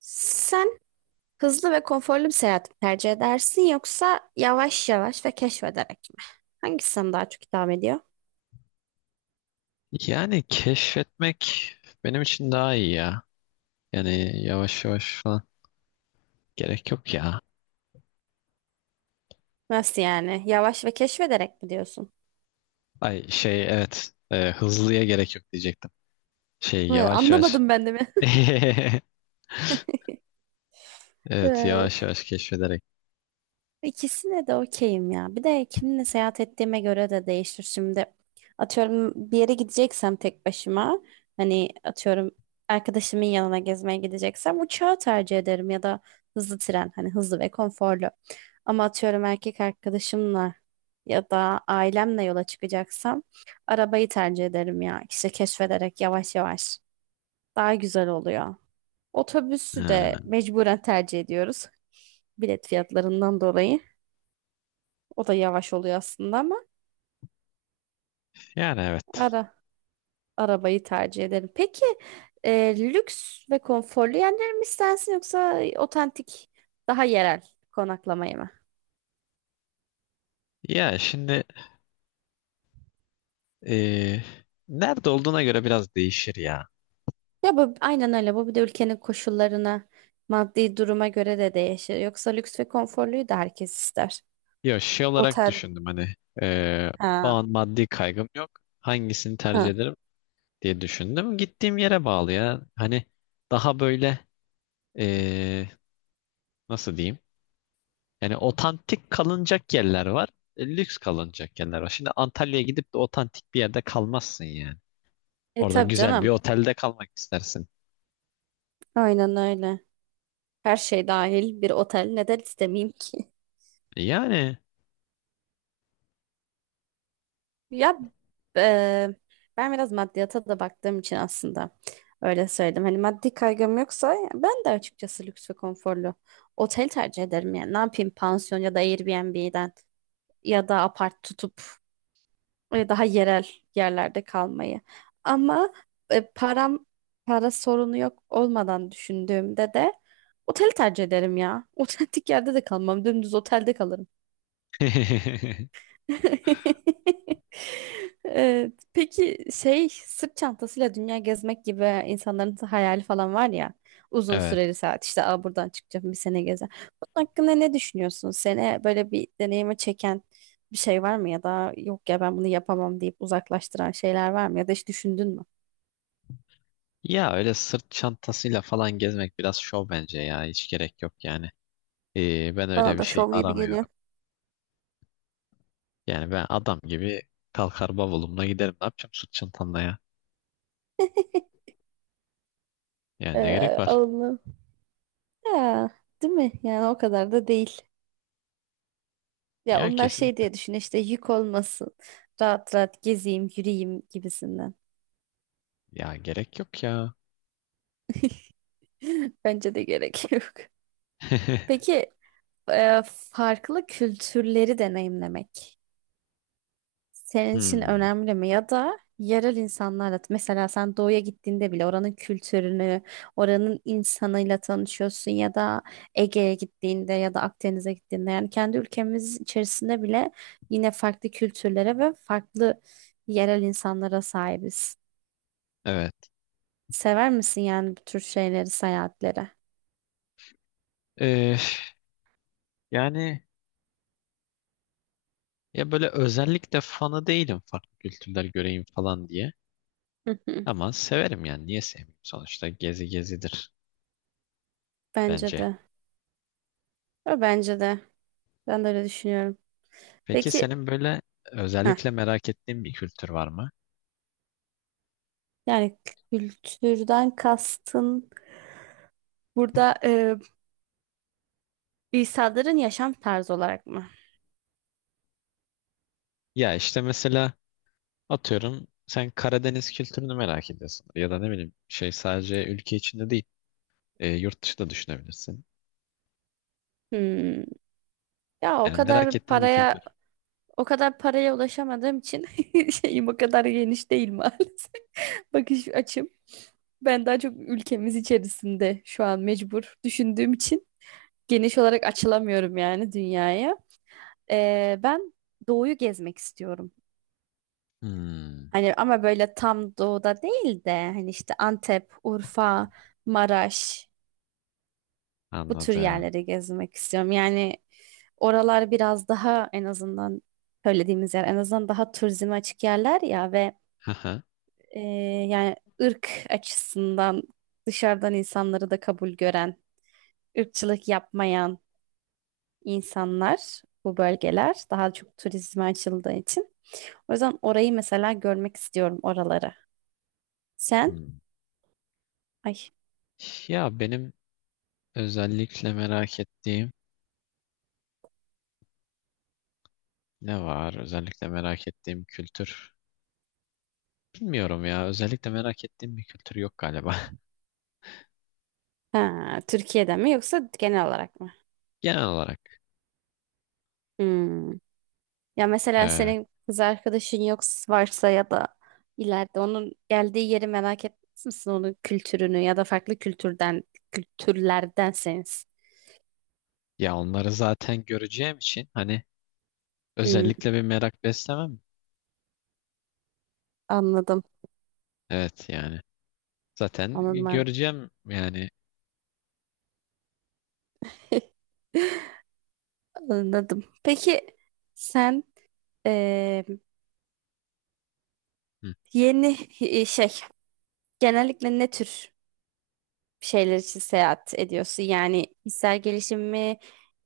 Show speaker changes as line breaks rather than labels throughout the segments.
Sen hızlı ve konforlu bir seyahat mi tercih edersin yoksa yavaş yavaş ve keşfederek mi? Hangisi sana daha çok hitap ediyor?
Yani keşfetmek benim için daha iyi ya. Yani yavaş yavaş falan gerek yok ya.
Nasıl yani? Yavaş ve keşfederek mi diyorsun?
Ay şey evet hızlıya gerek yok diyecektim. Şey yavaş yavaş.
Anlamadım ben de mi?
Evet yavaş yavaş keşfederek.
İkisine de okeyim ya. Bir de kiminle seyahat ettiğime göre de değişir. Şimdi atıyorum bir yere gideceksem tek başıma hani atıyorum arkadaşımın yanına gezmeye gideceksem uçağı tercih ederim ya da hızlı tren hani hızlı ve konforlu. Ama atıyorum erkek arkadaşımla ya da ailemle yola çıkacaksam arabayı tercih ederim ya. İşte keşfederek yavaş yavaş daha güzel oluyor. Otobüsü de
Ha,
mecburen tercih ediyoruz bilet fiyatlarından dolayı. O da yavaş oluyor aslında ama
yani evet.
ara arabayı tercih ederim. Peki lüks ve konforlu yerler mi istersin yoksa otantik daha yerel konaklamayı mı?
Ya şimdi e, nerede olduğuna göre biraz değişir ya.
Ya bu aynen öyle. Bu bir de ülkenin koşullarına, maddi duruma göre de değişir. Yoksa lüks ve konforluyu da herkes ister.
Yo şey olarak
Otel.
düşündüm hani, e, o
Ha.
an maddi kaygım yok. Hangisini tercih
Ha.
ederim diye düşündüm. Gittiğim yere bağlı ya. Hani daha böyle Ee, nasıl diyeyim? Yani otantik kalınacak yerler var. Lüks kalınacak yerler var. Şimdi Antalya'ya gidip de otantik bir yerde kalmazsın yani.
E
Orada
tabii
güzel bir
canım.
otelde kalmak istersin.
Aynen öyle. Her şey dahil bir otel neden istemeyeyim ki?
E, yani.
Ya eee, ben biraz maddiyata da baktığım için aslında öyle söyledim. Hani maddi kaygım yoksa ben de açıkçası lüks ve konforlu otel tercih ederim. Yani ne yapayım pansiyon ya da Airbnb'den ya da apart tutup daha yerel yerlerde kalmayı. Ama param para sorunu yok olmadan düşündüğümde de oteli tercih ederim ya. Otentik yerde de kalmam. Dümdüz otelde kalırım. Evet. Peki şey sırt çantasıyla dünya gezmek gibi insanların hayali falan var ya uzun
Evet.
süreli saat işte Buradan çıkacağım bir sene gezer. Bunun hakkında ne düşünüyorsun? Seni böyle bir deneyime çeken bir şey var mı ya da yok ya ben bunu yapamam deyip uzaklaştıran şeyler var mı ya da hiç düşündün mü?
Ya öyle sırt çantasıyla falan gezmek biraz şov bence ya. Hiç gerek yok yani. Ben öyle
Bana
bir
da
şey
şov gibi geliyor.
aramıyorum. Yani ben adam gibi kalkar bavulumla giderim. Ne yapacağım sırt çantamla ya? Yani ne gerek var?
Allah. Ya, değil mi? Yani o kadar da değil. Ya
Ya
onlar
kesin.
şey diye düşün işte yük olmasın. Rahat rahat gezeyim, yürüyeyim gibisinden.
Ya gerek yok ya.
Bence de gerek yok. Peki farklı kültürleri deneyimlemek senin için
Hmm.
önemli mi? Ya da yerel insanlarla mesela sen doğuya gittiğinde bile oranın kültürünü, oranın insanıyla tanışıyorsun ya da Ege'ye gittiğinde ya da Akdeniz'e gittiğinde yani kendi ülkemiz içerisinde bile yine farklı kültürlere ve farklı yerel insanlara sahibiz.
Evet.
Sever misin yani bu tür şeyleri, seyahatlere?
Ee, yani ya böyle özellikle fanı değilim farklı kültürler göreyim falan diye.
Hı hı.
Ama severim yani niye sevmeyeyim? Sonuçta gezi gezidir
Bence
bence.
de. Ve bence de. Ben de öyle düşünüyorum.
Peki
Peki,
senin böyle
heh,
özellikle merak ettiğin bir kültür var mı?
yani kültürden kastın burada insanların yaşam tarzı olarak mı?
Ya işte mesela atıyorum sen Karadeniz kültürünü merak ediyorsun. Ya da ne bileyim şey sadece ülke içinde değil, yurt dışı da düşünebilirsin.
Hmm. Ya
Yani merak ettiğin bir kültür.
o kadar paraya ulaşamadığım için şeyim o kadar geniş değil maalesef. Bakış açım. Ben daha çok ülkemiz içerisinde şu an mecbur düşündüğüm için geniş olarak açılamıyorum yani dünyaya. Ben doğuyu gezmek istiyorum.
Hmm,
Hani ama böyle tam doğuda değil de hani işte Antep, Urfa, Maraş bu tür
anladım.
yerleri gezmek istiyorum. Yani oralar biraz daha en azından söylediğimiz yer en azından daha turizme açık yerler ya ve
Haha.
e, yani ırk açısından dışarıdan insanları da kabul gören, ırkçılık yapmayan insanlar bu bölgeler daha çok turizme açıldığı için. O yüzden orayı mesela görmek istiyorum oraları. Sen?
Hmm.
Ay.
Ya benim özellikle merak ettiğim. Ne var? Özellikle merak ettiğim kültür. Bilmiyorum ya. Özellikle merak ettiğim bir kültür yok galiba.
Ha, Türkiye'den mi yoksa genel olarak mı?
Genel olarak.
Hmm. Ya mesela
e,
senin kız arkadaşın yoksa varsa ya da ileride onun geldiği yeri merak etmez misin? Onun kültürünü ya da farklı kültürden kültürlerdenseniz.
Ya onları zaten göreceğim için hani
Hmm,
özellikle bir merak beslemem.
anladım.
Evet yani. Zaten
Anladım. Ben.
göreceğim yani.
Anladım. Peki sen eee,
Hı.
yeni şey genellikle ne tür bir şeyler için seyahat ediyorsun? Yani kişisel gelişim mi,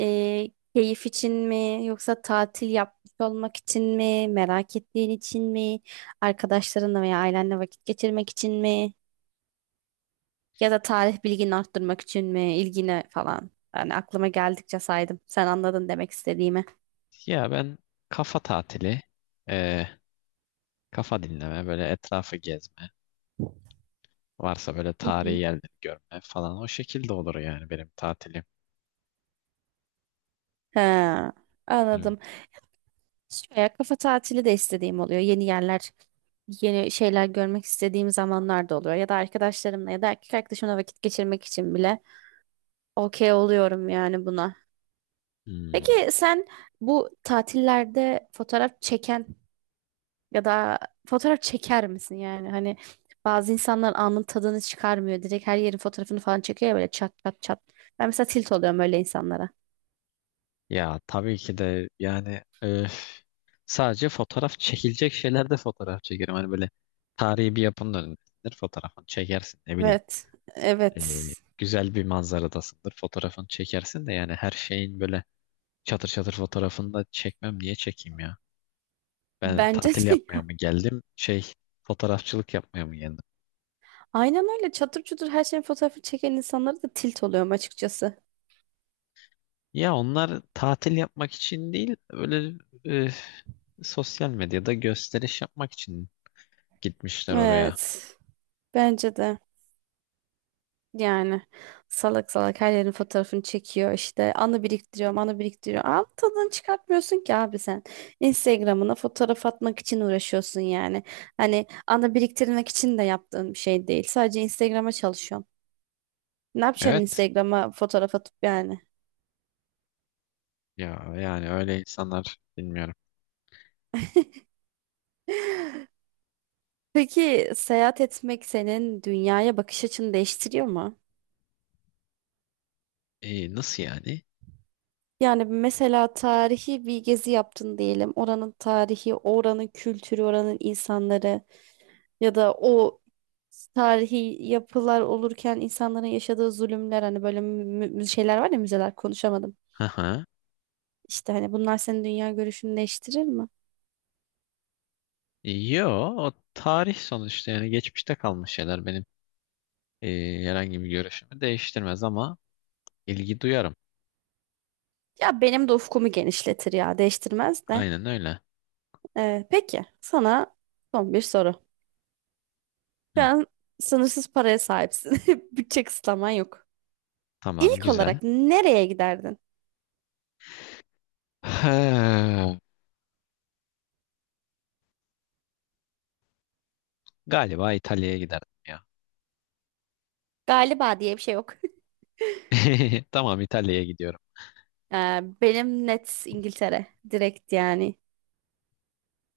keyif için mi, yoksa tatil yapmış olmak için mi, merak ettiğin için mi, arkadaşlarınla veya ailenle vakit geçirmek için mi, ya da tarih bilgini arttırmak için mi, ilgine falan. Yani aklıma geldikçe saydım. Sen anladın demek istediğimi.
Ya ben kafa tatili, e, kafa dinleme, böyle etrafı gezme. Varsa böyle
Hı
tarihi
hı.
yerleri görme falan. O şekilde olur yani benim tatilim.
Ha,
Hani,
anladım. Şöyle kafa tatili de istediğim oluyor. Yeni yerler, yeni şeyler görmek istediğim zamanlar da oluyor. Ya da arkadaşlarımla ya da erkek arkadaşımla vakit geçirmek için bile okey oluyorum yani buna.
hmm.
Peki sen bu tatillerde fotoğraf çeken ya da fotoğraf çeker misin yani? Hani bazı insanlar anın tadını çıkarmıyor. Direkt her yerin fotoğrafını falan çekiyor ya böyle çat çat çat. Ben mesela tilt oluyorum öyle insanlara.
Ya tabii ki de yani öf, sadece fotoğraf çekilecek şeylerde fotoğraf çekerim. Hani böyle tarihi bir yapının önündesindir fotoğrafını çekersin ne bileyim.
Evet, evet.
Güzel bir manzaradasındır fotoğrafını çekersin de yani her şeyin böyle çatır çatır fotoğrafını da çekmem niye çekeyim ya? Ben
Bence
tatil
de.
yapmaya mı geldim şey, fotoğrafçılık yapmaya mı geldim?
Aynen öyle çatır çutur her şeyin fotoğrafı çeken insanlara da tilt oluyorum açıkçası.
Ya onlar tatil yapmak için değil öyle, e, sosyal medyada gösteriş yapmak için gitmişler oraya.
Evet. Bence de. Yani salak salak her yerin fotoğrafını çekiyor işte anı biriktiriyor anı biriktiriyor. Al tadını çıkartmıyorsun ki abi sen. Instagram'ına fotoğraf atmak için uğraşıyorsun yani. Hani anı biriktirmek için de yaptığın bir şey değil. Sadece Instagram'a çalışıyorsun. Ne yapacaksın
Evet.
Instagram'a fotoğraf atıp yani?
Ya yani öyle insanlar bilmiyorum.
Peki seyahat etmek senin dünyaya bakış açını değiştiriyor mu?
E, nasıl yani?
Yani mesela tarihi bir gezi yaptın diyelim. Oranın tarihi, oranın kültürü, oranın insanları ya da o tarihi yapılar olurken insanların yaşadığı zulümler hani böyle şeyler var ya müzeler konuşamadım.
Hı hı.
İşte hani bunlar senin dünya görüşünü değiştirir mi?
Yo, o tarih sonuçta yani geçmişte kalmış şeyler benim, e, herhangi bir görüşümü değiştirmez ama ilgi duyarım.
Ya benim de ufkumu genişletir ya değiştirmez de.
Aynen öyle.
Peki sana son bir soru. Şu
Hı,
an sınırsız paraya sahipsin. Bütçe kısıtlaman yok.
tamam
İlk
güzel.
olarak nereye giderdin?
He, galiba İtalya'ya giderdim ya.
Galiba diye bir şey yok.
Tamam İtalya'ya gidiyorum.
Benim net İngiltere. Direkt yani.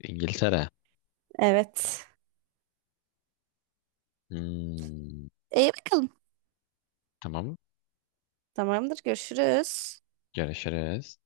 İngiltere.
Evet.
Hmm,
İyi bakalım.
tamam
Tamamdır. Görüşürüz.
görüşürüz.